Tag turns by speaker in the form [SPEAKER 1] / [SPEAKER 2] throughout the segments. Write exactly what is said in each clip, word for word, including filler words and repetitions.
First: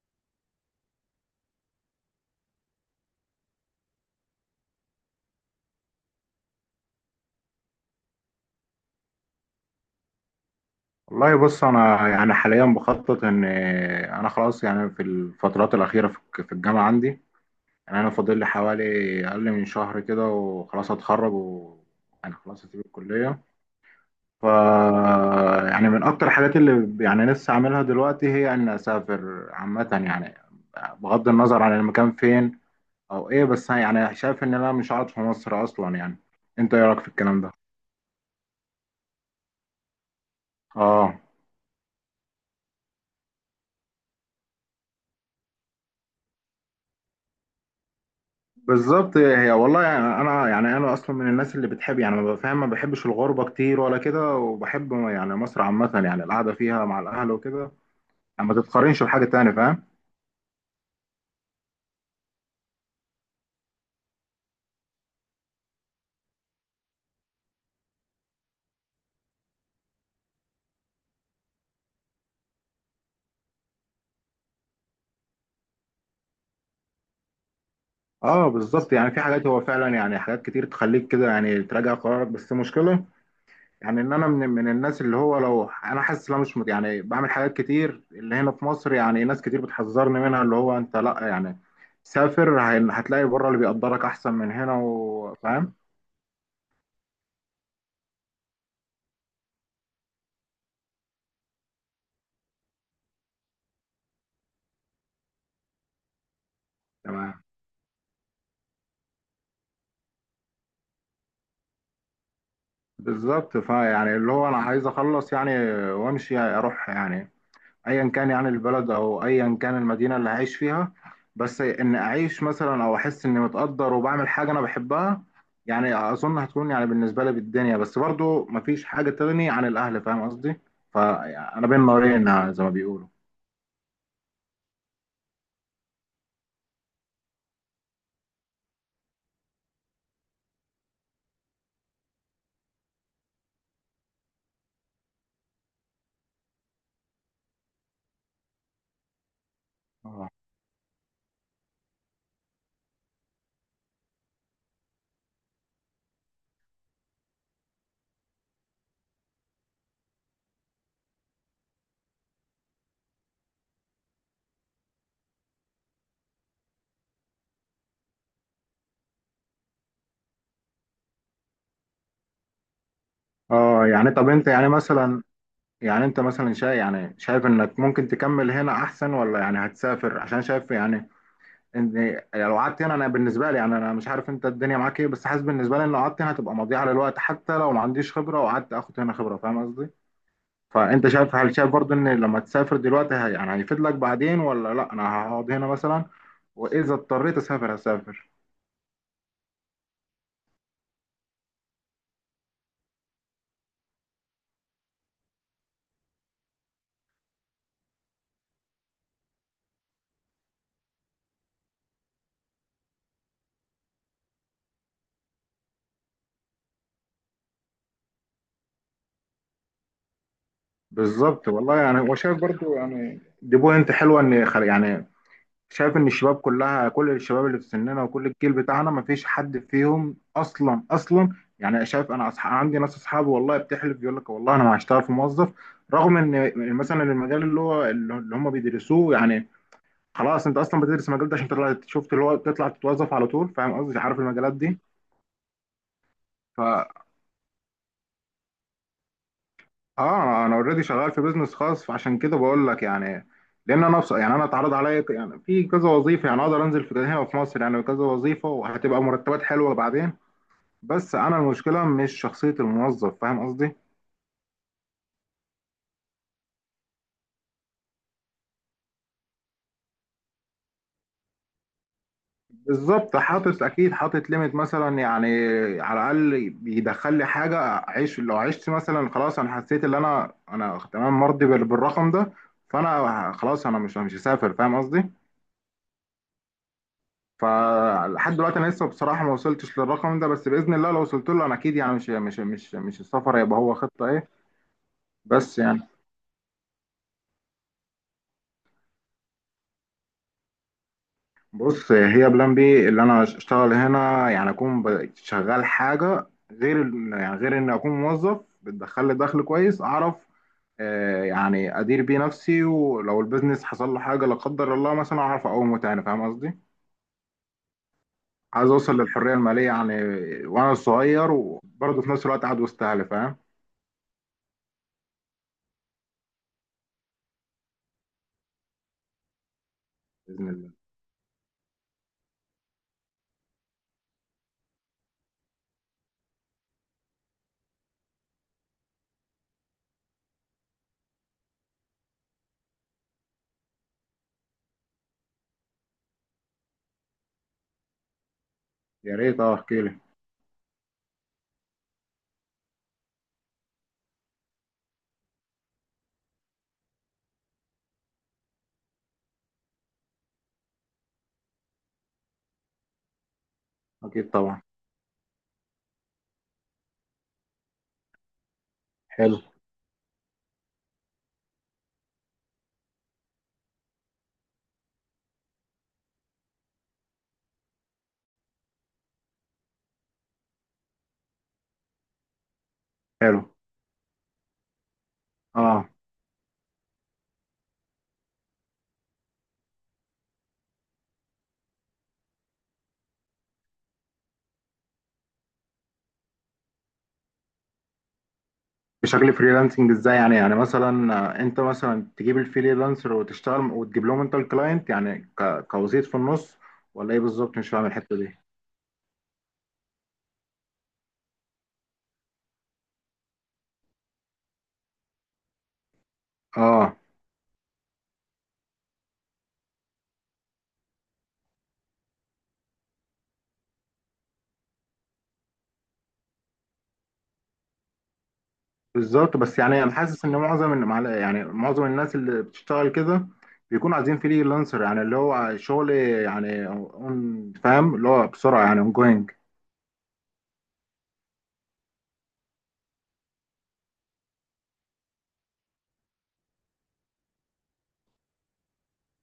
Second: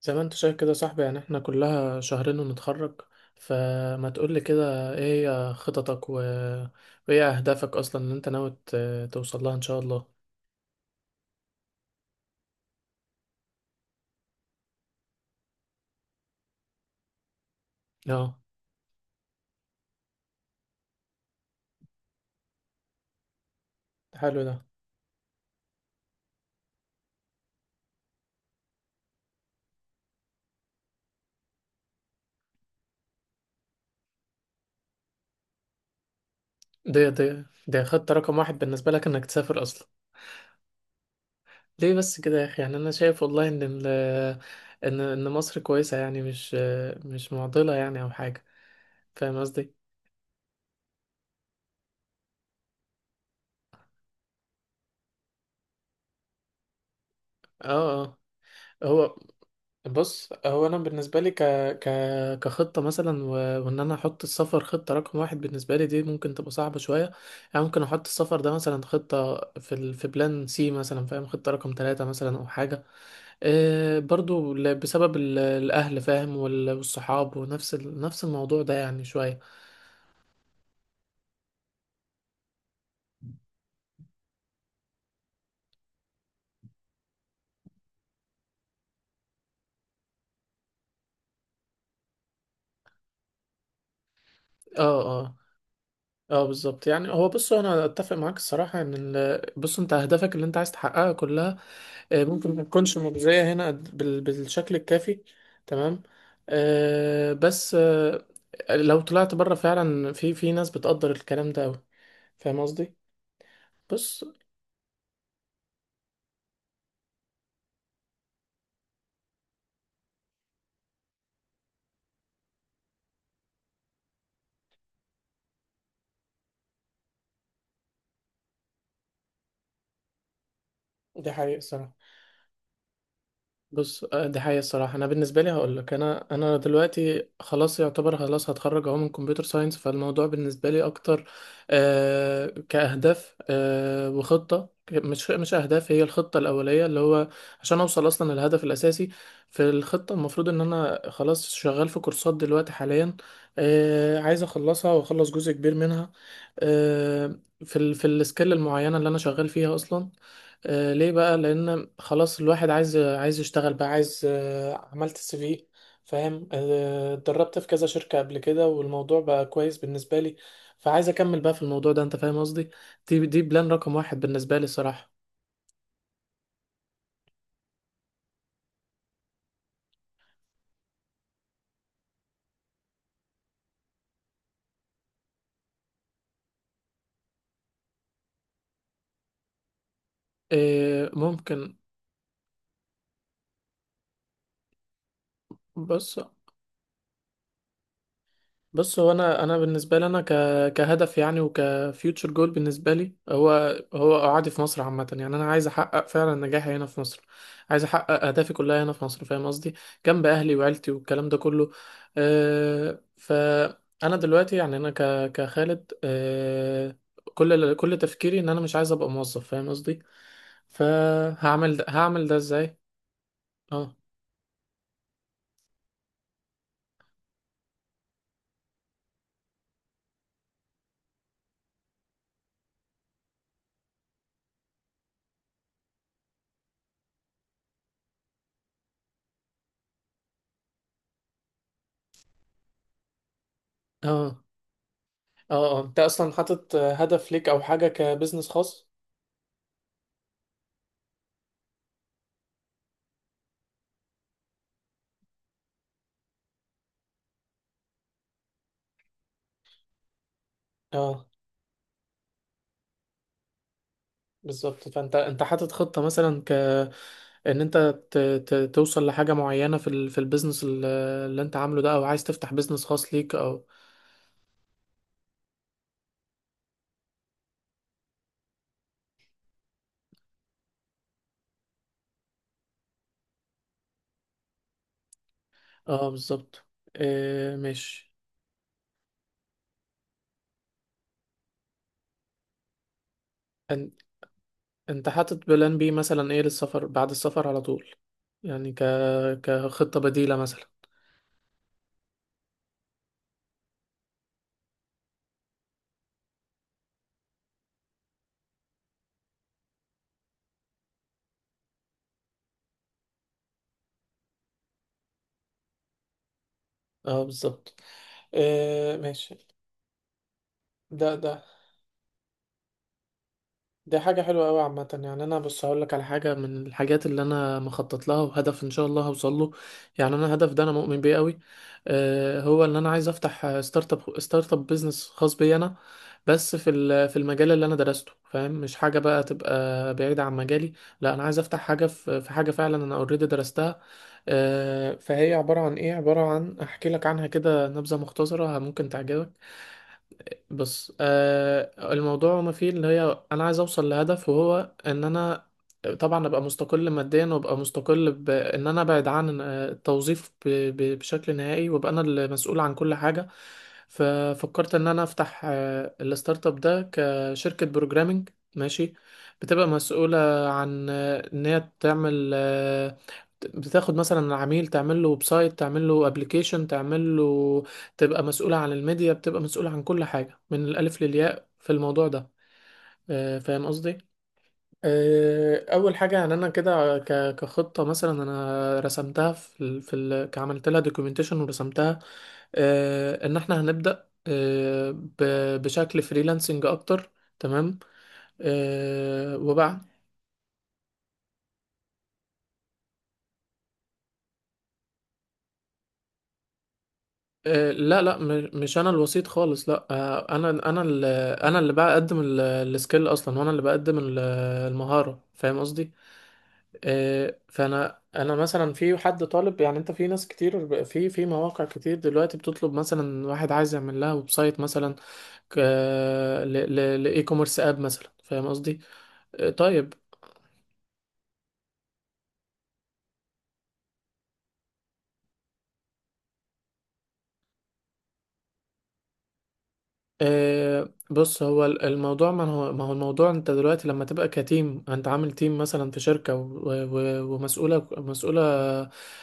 [SPEAKER 1] زي ما انت شايف كده يا صاحبي، يعني احنا كلها شهرين ونتخرج. فما تقولي كده، ايه هي خططك و... وايه اهدافك اصلا اللي انت ناوي ت- توصل لها ان شاء الله؟
[SPEAKER 2] والله، بص، انا يعني حاليا بخطط ان انا خلاص. يعني في الفترات الاخيره في في الجامعه عندي. يعني انا
[SPEAKER 1] اه،
[SPEAKER 2] فاضل لي حوالي اقل من شهر كده وخلاص هتخرج، وانا خلاص هسيب الكليه.
[SPEAKER 1] حلو
[SPEAKER 2] ف
[SPEAKER 1] ده.
[SPEAKER 2] يعني من اكتر الحاجات اللي ب- يعني لسه عاملها دلوقتي هي ان اسافر عامه، يعني بغض النظر عن المكان فين او ايه، بس يعني شايف ان انا مش قاعد في مصر اصلا. يعني انت ايه رايك في
[SPEAKER 1] دي
[SPEAKER 2] الكلام
[SPEAKER 1] دي
[SPEAKER 2] ده؟
[SPEAKER 1] دي خطة رقم واحد بالنسبة لك، انك تسافر اصلا.
[SPEAKER 2] اه،
[SPEAKER 1] ليه بس كده يا اخي؟ يعني انا شايف والله ان ال... ان ان مصر كويسة، يعني مش مش معضلة يعني او حاجة.
[SPEAKER 2] بالظبط
[SPEAKER 1] فاهم
[SPEAKER 2] هي.
[SPEAKER 1] قصدي؟
[SPEAKER 2] والله يعني انا، يعني انا اصلا من الناس اللي بتحب، يعني ما بفهم، ما بحبش الغربه كتير ولا كده، وبحب يعني مصر عامه، يعني القعده فيها مع الاهل وكده.
[SPEAKER 1] اه اه.
[SPEAKER 2] يعني ما تتقارنش
[SPEAKER 1] هو
[SPEAKER 2] بحاجه تانية، فاهم؟
[SPEAKER 1] بص، هو انا بالنسبه لي ك... ك... كخطه مثلا، و... وان انا احط السفر خطه رقم واحد بالنسبه لي، دي ممكن تبقى صعبه شويه. يعني ممكن احط السفر ده مثلا خطه في ال... في بلان سي مثلا، فاهم، خطه رقم ثلاثة مثلا او حاجه. إيه برضو ل... بسبب ال... الاهل، فاهم، وال... والصحاب، ونفس ال... نفس
[SPEAKER 2] اه،
[SPEAKER 1] الموضوع ده
[SPEAKER 2] بالظبط.
[SPEAKER 1] يعني
[SPEAKER 2] يعني في
[SPEAKER 1] شويه.
[SPEAKER 2] حاجات هو فعلا، يعني حاجات كتير تخليك كده يعني تراجع قرارك، بس المشكله يعني ان انا من من الناس اللي هو لو انا حاسس ان انا مش مت- يعني بعمل حاجات كتير اللي هنا في مصر. يعني ناس كتير بتحذرني منها، اللي هو انت لا، يعني سافر، هي- هتلاقي بره اللي بيقدرك احسن من هنا،
[SPEAKER 1] اه اه
[SPEAKER 2] وفاهم
[SPEAKER 1] اه، بالظبط. يعني هو بص، انا اتفق معاك الصراحه ان ال... بص، انت اهدافك اللي انت عايز تحققها كلها، آه، ممكن ما تكونش مجزية هنا بال- بالشكل الكافي. تمام. آه،
[SPEAKER 2] تمام.
[SPEAKER 1] بس آه، لو طلعت بره فعلا في في ناس بتقدر الكلام ده أوي. فاهم قصدي؟
[SPEAKER 2] بالظبط، فيعني
[SPEAKER 1] بص،
[SPEAKER 2] اللي هو انا عايز اخلص يعني وامشي، اروح، يعني ايا كان يعني البلد او ايا كان المدينه اللي هعيش فيها، بس ان اعيش مثلا او احس اني متقدر وبعمل حاجه انا بحبها. يعني اظن هتكون يعني بالنسبه لي بالدنيا، بس برضو مفيش حاجه تغني عن الاهل، فاهم قصدي؟
[SPEAKER 1] دي حقيقة
[SPEAKER 2] فانا بين
[SPEAKER 1] الصراحة.
[SPEAKER 2] نارين زي ما بيقولوا.
[SPEAKER 1] بص آه، دي حقيقة الصراحة. أنا بالنسبة لي هقول لك، أنا أنا دلوقتي خلاص يعتبر خلاص هتخرج أهو من كمبيوتر ساينس. فالموضوع بالنسبة لي أكتر آه كأهداف، آه وخطة، ك- مش مش أهداف، هي الخطة الأولية اللي هو عشان أوصل أصلا للهدف الأساسي. في الخطة،
[SPEAKER 2] اه،
[SPEAKER 1] المفروض إن أنا خلاص شغال في كورسات دلوقتي حاليا. آه عايز أخلصها وأخلص جزء كبير منها. آه في ال في السكيل المعينة اللي أنا شغال فيها أصلا. آه، ليه بقى؟ لان خلاص الواحد عايز عايز يشتغل بقى، عايز آه، عملت السي في، فاهم، آه، اتدربت في كذا شركة قبل كده، والموضوع بقى كويس بالنسبة لي. فعايز اكمل بقى في الموضوع ده، انت فاهم قصدي. دي دي بلان
[SPEAKER 2] اه.
[SPEAKER 1] رقم
[SPEAKER 2] يعني
[SPEAKER 1] واحد
[SPEAKER 2] طب انت
[SPEAKER 1] بالنسبة لي
[SPEAKER 2] يعني
[SPEAKER 1] الصراحة.
[SPEAKER 2] مثلا، يعني انت مثلا شايف، يعني شايف انك ممكن تكمل هنا احسن، ولا يعني هتسافر عشان شايف يعني ان إيه، يعني لو قعدت هنا انا بالنسبه لي، يعني انا مش عارف انت الدنيا معاك ايه، بس حاسس بالنسبه لي ان لو قعدت هنا هتبقى مضيعه للوقت، حتى لو ما عنديش خبره وقعدت اخد هنا خبره، فاهم قصدي؟ فانت
[SPEAKER 1] آه،
[SPEAKER 2] شايف، هل شايف
[SPEAKER 1] ممكن.
[SPEAKER 2] برضو ان لما تسافر دلوقتي هي يعني هيفيد لك بعدين، ولا لا انا هقعد هنا مثلا،
[SPEAKER 1] بص
[SPEAKER 2] واذا اضطريت اسافر هسافر.
[SPEAKER 1] بص هو انا انا بالنسبه لي، انا ك كهدف يعني، وكفيوتشر جول بالنسبه لي، هو هو قعدي في مصر عامه. يعني انا عايز احقق فعلا نجاحي هنا في مصر، عايز احقق اهدافي كلها هنا في مصر، فاهم قصدي، جنب اهلي وعيلتي والكلام ده كله. أه فانا دلوقتي يعني انا ك كخالد، أه كل كل تفكيري ان انا مش عايز ابقى موظف، فاهم قصدي.
[SPEAKER 2] بالظبط،
[SPEAKER 1] فهعمل
[SPEAKER 2] والله
[SPEAKER 1] ده،
[SPEAKER 2] يعني هو
[SPEAKER 1] هعمل ده
[SPEAKER 2] شايف برضو.
[SPEAKER 1] ازاي؟
[SPEAKER 2] يعني دي بوينت
[SPEAKER 1] اه
[SPEAKER 2] حلوه، ان خل- يعني شايف ان الشباب كلها، كل الشباب اللي في سننا وكل الجيل بتاعنا، مفيش حد فيهم اصلا اصلا. يعني شايف انا، أصح... عندي ناس اصحابي والله بتحلف، يقول لك والله انا ما هشتغل في موظف، رغم ان مثلا المجال اللي هو اللي هم بيدرسوه. يعني خلاص انت اصلا بتدرس المجال ده عشان تطلع، شفت، اللي هو تطلع تتوظف على طول، فاهم قصدي؟ عارف
[SPEAKER 1] اه
[SPEAKER 2] المجالات دي.
[SPEAKER 1] اه اه، انت اصلا حاطط
[SPEAKER 2] فا
[SPEAKER 1] هدف ليك او حاجه كبزنس خاص؟
[SPEAKER 2] اه، انا اوريدي شغال في بيزنس خاص، فعشان كده بقول لك يعني. لان انا، بص، يعني انا اتعرض عليا ك- يعني في كذا وظيفه، يعني اقدر انزل في هنا في مصر، يعني كذا وظيفه وهتبقى مرتبات حلوه بعدين، بس
[SPEAKER 1] اه
[SPEAKER 2] انا المشكله مش شخصيه الموظف، فاهم قصدي؟
[SPEAKER 1] بالظبط. فانت انت حاطط خطة مثلا، ك ان انت ت... ت... توصل لحاجة معينة في ال... في البيزنس ال- اللي انت عامله ده، او عايز تفتح بيزنس خاص
[SPEAKER 2] بالظبط،
[SPEAKER 1] ليك
[SPEAKER 2] حاطط
[SPEAKER 1] او.
[SPEAKER 2] اكيد، حاطط ليميت مثلا، يعني على الاقل بيدخل لي حاجه اعيش. لو عشت مثلا خلاص انا حسيت ان انا انا تمام، مرضي بال- بالرقم ده، فانا خلاص انا مش مش هسافر، فاهم قصدي؟
[SPEAKER 1] اه بالظبط، إيه ماشي.
[SPEAKER 2] فلحد دلوقتي انا لسه بصراحه ما وصلتش للرقم ده، بس باذن الله لو وصلت له انا اكيد. يعني مش مش مش مش السفر هيبقى هو
[SPEAKER 1] ان...
[SPEAKER 2] خطه ايه،
[SPEAKER 1] انت حاطط
[SPEAKER 2] بس
[SPEAKER 1] بلان
[SPEAKER 2] يعني.
[SPEAKER 1] بي مثلا، ايه للسفر بعد السفر على طول؟ يعني ك... كخطة بديلة مثلا.
[SPEAKER 2] بص، هي بلان بي اللي انا اشتغل هنا، يعني اكون ب- شغال حاجه غير ال- يعني غير ان اكون موظف، بتدخل لي دخل كويس، اعرف آه، يعني ادير بيه نفسي، ولو البيزنس حصل له حاجه لا قدر الله مثلا اعرف اقومه تاني، فاهم قصدي؟
[SPEAKER 1] اه بالظبط،
[SPEAKER 2] عايز
[SPEAKER 1] إيه
[SPEAKER 2] اوصل
[SPEAKER 1] ماشي.
[SPEAKER 2] للحريه الماليه، يعني وانا
[SPEAKER 1] ده
[SPEAKER 2] صغير،
[SPEAKER 1] ده
[SPEAKER 2] وبرضه في نفس الوقت قاعد وسط اهلي، فاهم؟
[SPEAKER 1] دي حاجة حلوة أوي عامة. يعني أنا بص هقولك على حاجة من الحاجات اللي أنا مخطط لها، وهدف إن شاء الله هوصل له. يعني أنا
[SPEAKER 2] باذن
[SPEAKER 1] الهدف ده أنا
[SPEAKER 2] الله.
[SPEAKER 1] مؤمن بيه أوي. آه، هو إن أنا عايز أفتح ستارت أب، ستارت أب بيزنس خاص بي أنا، بس في ال- في المجال اللي أنا درسته، فاهم، مش حاجة بقى تبقى بعيدة عن مجالي. لا أنا عايز أفتح حاجة في في حاجة فعلا أنا أوريدي درستها. آه، فهي عبارة عن إيه، عبارة عن أحكي لك عنها كده نبذة مختصرة ممكن
[SPEAKER 2] يا
[SPEAKER 1] تعجبك.
[SPEAKER 2] ريت، اه، احكي لي.
[SPEAKER 1] بص، آه الموضوع ما فيه اللي هي، انا عايز اوصل لهدف، وهو ان انا طبعا ابقى مستقل ماديا، وابقى مستقل بان انا ابعد عن آه، التوظيف ب- ب- بشكل نهائي، وابقى انا المسؤول عن كل حاجة.
[SPEAKER 2] اكيد طبعا.
[SPEAKER 1] ففكرت ان انا افتح آه، الستارت اب ده كشركة بروجرامنج. ماشي.
[SPEAKER 2] حلو.
[SPEAKER 1] بتبقى مسؤولة عن آه، ان هي تعمل، آه، بتاخد مثلا العميل، تعمل له ويب سايت، تعمل له ابلكيشن، تعمل له، تبقى مسؤولة عن الميديا، بتبقى مسؤولة عن كل حاجة من الألف للياء في الموضوع ده. آه،
[SPEAKER 2] حلو.
[SPEAKER 1] فاهم قصدي؟ آه،
[SPEAKER 2] اه،
[SPEAKER 1] أول حاجة يعني، أنا كده ك- كخطة مثلا أنا رسمتها في ال... في ال... عملت لها دوكيومنتيشن ورسمتها، آه، إن إحنا هنبدأ آه، ب... بشكل فريلانسنج أكتر. تمام.
[SPEAKER 2] بشكل
[SPEAKER 1] آه، وبعد
[SPEAKER 2] فريلانسنج ازاي، يعني يعني مثلا آه، انت مثلا تجيب الفريلانسر وتشتغل وتجيب لهم انت الكلاينت، يعني ك- كوسيط في النص، ولا ايه بالظبط؟ مش
[SPEAKER 1] آه،
[SPEAKER 2] فاهم
[SPEAKER 1] لا
[SPEAKER 2] الحته
[SPEAKER 1] لا،
[SPEAKER 2] دي.
[SPEAKER 1] م- مش انا الوسيط خالص. لا، آه، انا انا اللي انا اللي بقدم السكيل اصلا، وانا اللي بقدم ال- المهارة، فاهم قصدي.
[SPEAKER 2] اه،
[SPEAKER 1] آه، فانا انا مثلا، في حد طالب يعني، انت في ناس كتير ب- في في مواقع كتير دلوقتي بتطلب مثلا واحد عايز يعمل لها ويب سايت مثلا، ك- ل- ل- لاي كوميرس اب مثلا، فاهم قصدي.
[SPEAKER 2] بالظبط،
[SPEAKER 1] آه،
[SPEAKER 2] بس يعني انا
[SPEAKER 1] طيب.
[SPEAKER 2] حاسس ان معظم الم- يعني معظم الناس اللي بتشتغل كده بيكون عايزين فريلانسر، يعني اللي هو شغل يعني اون، فاهم، اللي هو بسرعه، يعني اون جوينج.
[SPEAKER 1] آه، بص، هو ال- الموضوع، ما هو، ما هو الموضوع انت دلوقتي لما تبقى كتيم، انت عامل تيم مثلا في شركة و- و- ومسؤولة مسؤولة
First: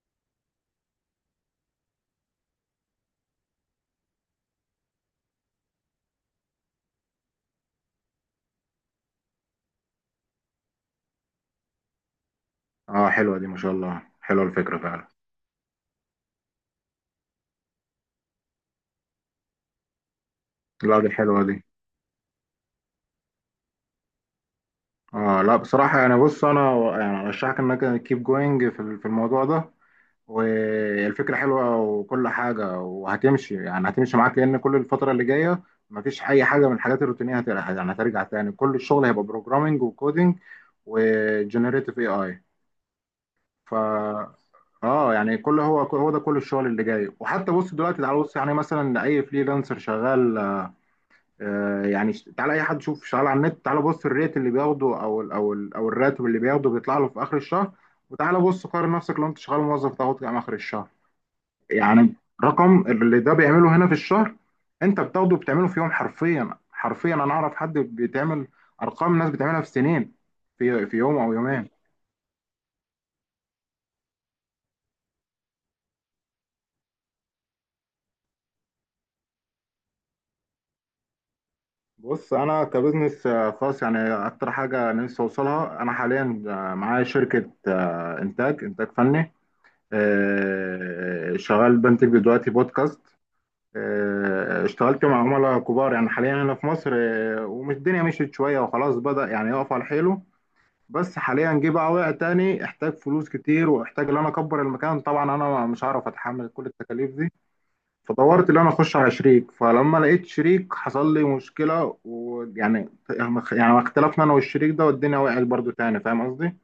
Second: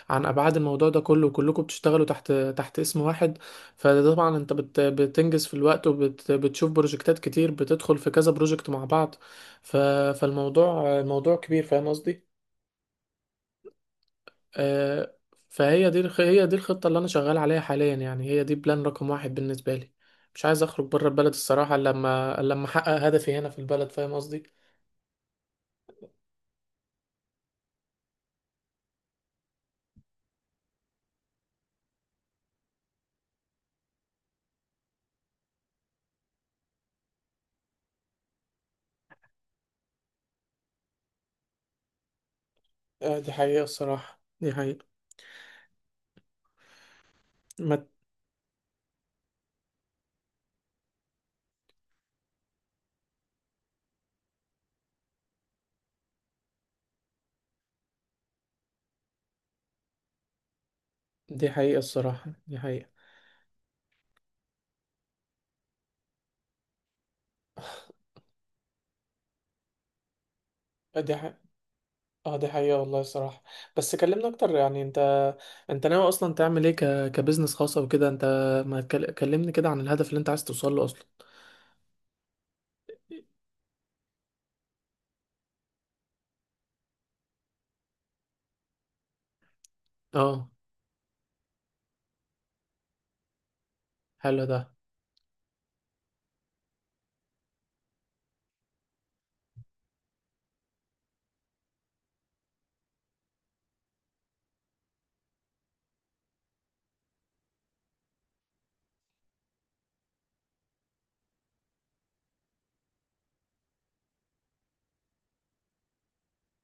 [SPEAKER 1] عن ابعاد الموضوع ده كله، وكلكم بتشتغلوا تحت تحت اسم واحد. فطبعا انت بت بتنجز في الوقت، وبتشوف بروجكتات كتير، بتدخل في كذا بروجكت مع بعض. ف فالموضوع الموضوع كبير، فاهم قصدي.
[SPEAKER 2] اه، حلوه دي، ما شاء الله، حلوه الفكره فعلا.
[SPEAKER 1] آه، فهي دي الخ- هي دي الخطة اللي أنا شغال عليها حاليا، يعني هي دي بلان رقم واحد بالنسبة لي. مش عايز أخرج
[SPEAKER 2] لا،
[SPEAKER 1] بره
[SPEAKER 2] دي
[SPEAKER 1] البلد
[SPEAKER 2] حلوه دي.
[SPEAKER 1] الصراحة، إلا لما إلا لما أحقق هدفي هنا في البلد، فاهم قصدي.
[SPEAKER 2] اه، لا بصراحة، يعني بص انا يعني ارشحك انك كيب جوينج في ال- في الموضوع ده، والفكرة حلوة وكل حاجة، وهتمشي، يعني هتمشي معاك، لان كل الفترة اللي جاية مفيش اي حاجة من الحاجات الروتينية. هت- يعني هترجع تاني، كل الشغل هيبقى بروجرامينج وكودينج وجنريتيف اي اي.
[SPEAKER 1] آه، دي حقيقة
[SPEAKER 2] ف
[SPEAKER 1] الصراحة. دي حقيقة.
[SPEAKER 2] اه، يعني كل، هو هو ده كل الشغل اللي جاي. وحتى بص
[SPEAKER 1] ما
[SPEAKER 2] دلوقتي، تعال بص يعني مثلا اي فريلانسر شغال آه، يعني ش- تعالى اي حد، شوف شغال على النت، تعالى بص الريت اللي بياخده او ال او ال او الراتب اللي بياخده، بيطلع له في اخر الشهر. وتعالى بص قارن نفسك لو انت شغال موظف تاخد كام اخر الشهر.
[SPEAKER 1] دي حقيقة
[SPEAKER 2] يعني
[SPEAKER 1] الصراحة. دي
[SPEAKER 2] رقم
[SPEAKER 1] حقيقة.
[SPEAKER 2] اللي ده بيعمله هنا في الشهر، انت بتاخده بتعمله في يوم. حرفيا، حرفيا، انا اعرف حد بيتعمل ارقام ناس بتعملها في سنين، في في
[SPEAKER 1] آه، دي
[SPEAKER 2] يوم او
[SPEAKER 1] حقيقة.
[SPEAKER 2] يومين.
[SPEAKER 1] اه، دي حقيقة والله الصراحة. بس كلمنا أكتر يعني. أنت أنت ناوي أصلا تعمل إيه ك... كبزنس خاص أو كده؟ أنت ما تكل- كلمني كده عن الهدف اللي أنت عايز توصل له أصلا.
[SPEAKER 2] بص انا كبزنس آه، خاص، يعني اكتر حاجه نفسي اوصلها انا حاليا. آه، معايا شركه آه، انتاج انتاج فني.
[SPEAKER 1] اه،
[SPEAKER 2] آه، شغال بنتج دلوقتي بودكاست.
[SPEAKER 1] حلو ده.
[SPEAKER 2] آه، اشتغلت مع عملاء كبار يعني حاليا هنا في مصر. آه، ومش الدنيا مشيت شوية وخلاص بدأ يعني يقف على حيله، بس حاليا جه بقى وقع تاني، احتاج فلوس كتير واحتاج ان انا اكبر المكان. طبعا انا مش هعرف اتحمل كل التكاليف دي، فدورت ان انا اخش على شريك. فلما لقيت شريك حصل لي مشكلة، ويعني يعني اختلفنا انا والشريك ده، والدنيا وقعت برضو تاني، فاهم قصدي؟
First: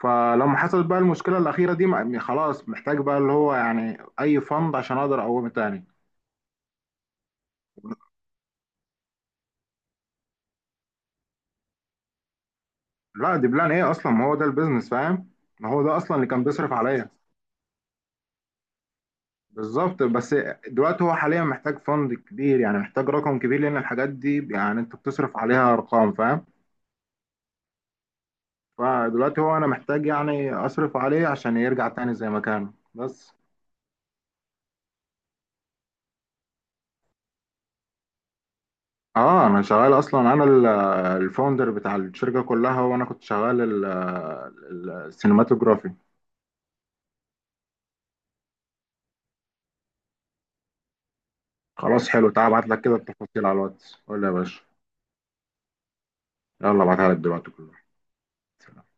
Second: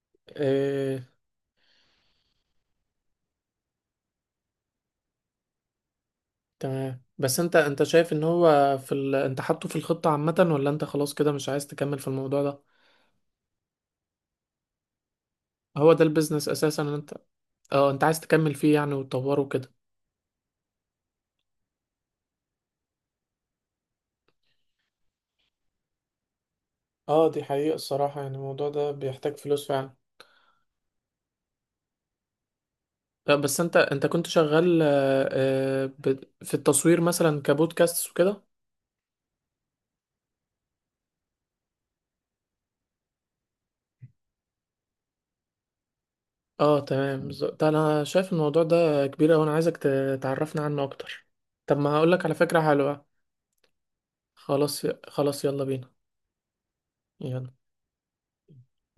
[SPEAKER 2] فلما حصلت
[SPEAKER 1] اه
[SPEAKER 2] بقى المشكلة الأخيرة دي، م- خلاص محتاج بقى، اللي هو يعني أي فند عشان أقدر أقوم تاني.
[SPEAKER 1] تمام، بس انت انت شايف ان هو في ال... انت حاطه في الخطة عامة، ولا انت خلاص كده مش عايز تكمل في الموضوع ده؟
[SPEAKER 2] لا دي بلان إيه أصلا؟ ما هو ده البيزنس، فاهم؟ ما هو
[SPEAKER 1] هو
[SPEAKER 2] ده
[SPEAKER 1] ده
[SPEAKER 2] أصلا اللي كان
[SPEAKER 1] البيزنس
[SPEAKER 2] بيصرف
[SPEAKER 1] اساسا، ان
[SPEAKER 2] عليا.
[SPEAKER 1] انت اه انت عايز تكمل فيه يعني، وتطوره كده.
[SPEAKER 2] بالظبط، بس دلوقتي هو حاليا محتاج فند كبير، يعني محتاج رقم كبير، لأن الحاجات دي يعني أنت بتصرف عليها أرقام، فاهم؟
[SPEAKER 1] اه، دي حقيقة الصراحة، يعني الموضوع ده بيحتاج
[SPEAKER 2] فدلوقتي هو أنا
[SPEAKER 1] فلوس فعلا.
[SPEAKER 2] محتاج يعني أصرف عليه عشان يرجع تاني زي ما كان، بس.
[SPEAKER 1] اه، بس انت انت كنت شغال، اه، اه، ب- في التصوير مثلا كبودكاست وكده.
[SPEAKER 2] اه، انا شغال اصلا. انا ال- الفاوندر بتاع الشركه كلها، وانا كنت شغال السينماتوجرافي.
[SPEAKER 1] اه تمام، بالظبط. ده انا شايف الموضوع ده كبير اوي، انا عايزك ت- تعرفنا عنه اكتر. طب، ما
[SPEAKER 2] خلاص،
[SPEAKER 1] هقولك
[SPEAKER 2] حلو،
[SPEAKER 1] على
[SPEAKER 2] تعال
[SPEAKER 1] فكرة
[SPEAKER 2] ابعت لك كده
[SPEAKER 1] حلوة.
[SPEAKER 2] التفاصيل على الواتس، قول لي يا باشا.
[SPEAKER 1] خلاص خلاص، يلا بينا.
[SPEAKER 2] يلا، ابعتها لك دلوقتي
[SPEAKER 1] يلا.
[SPEAKER 2] كلها.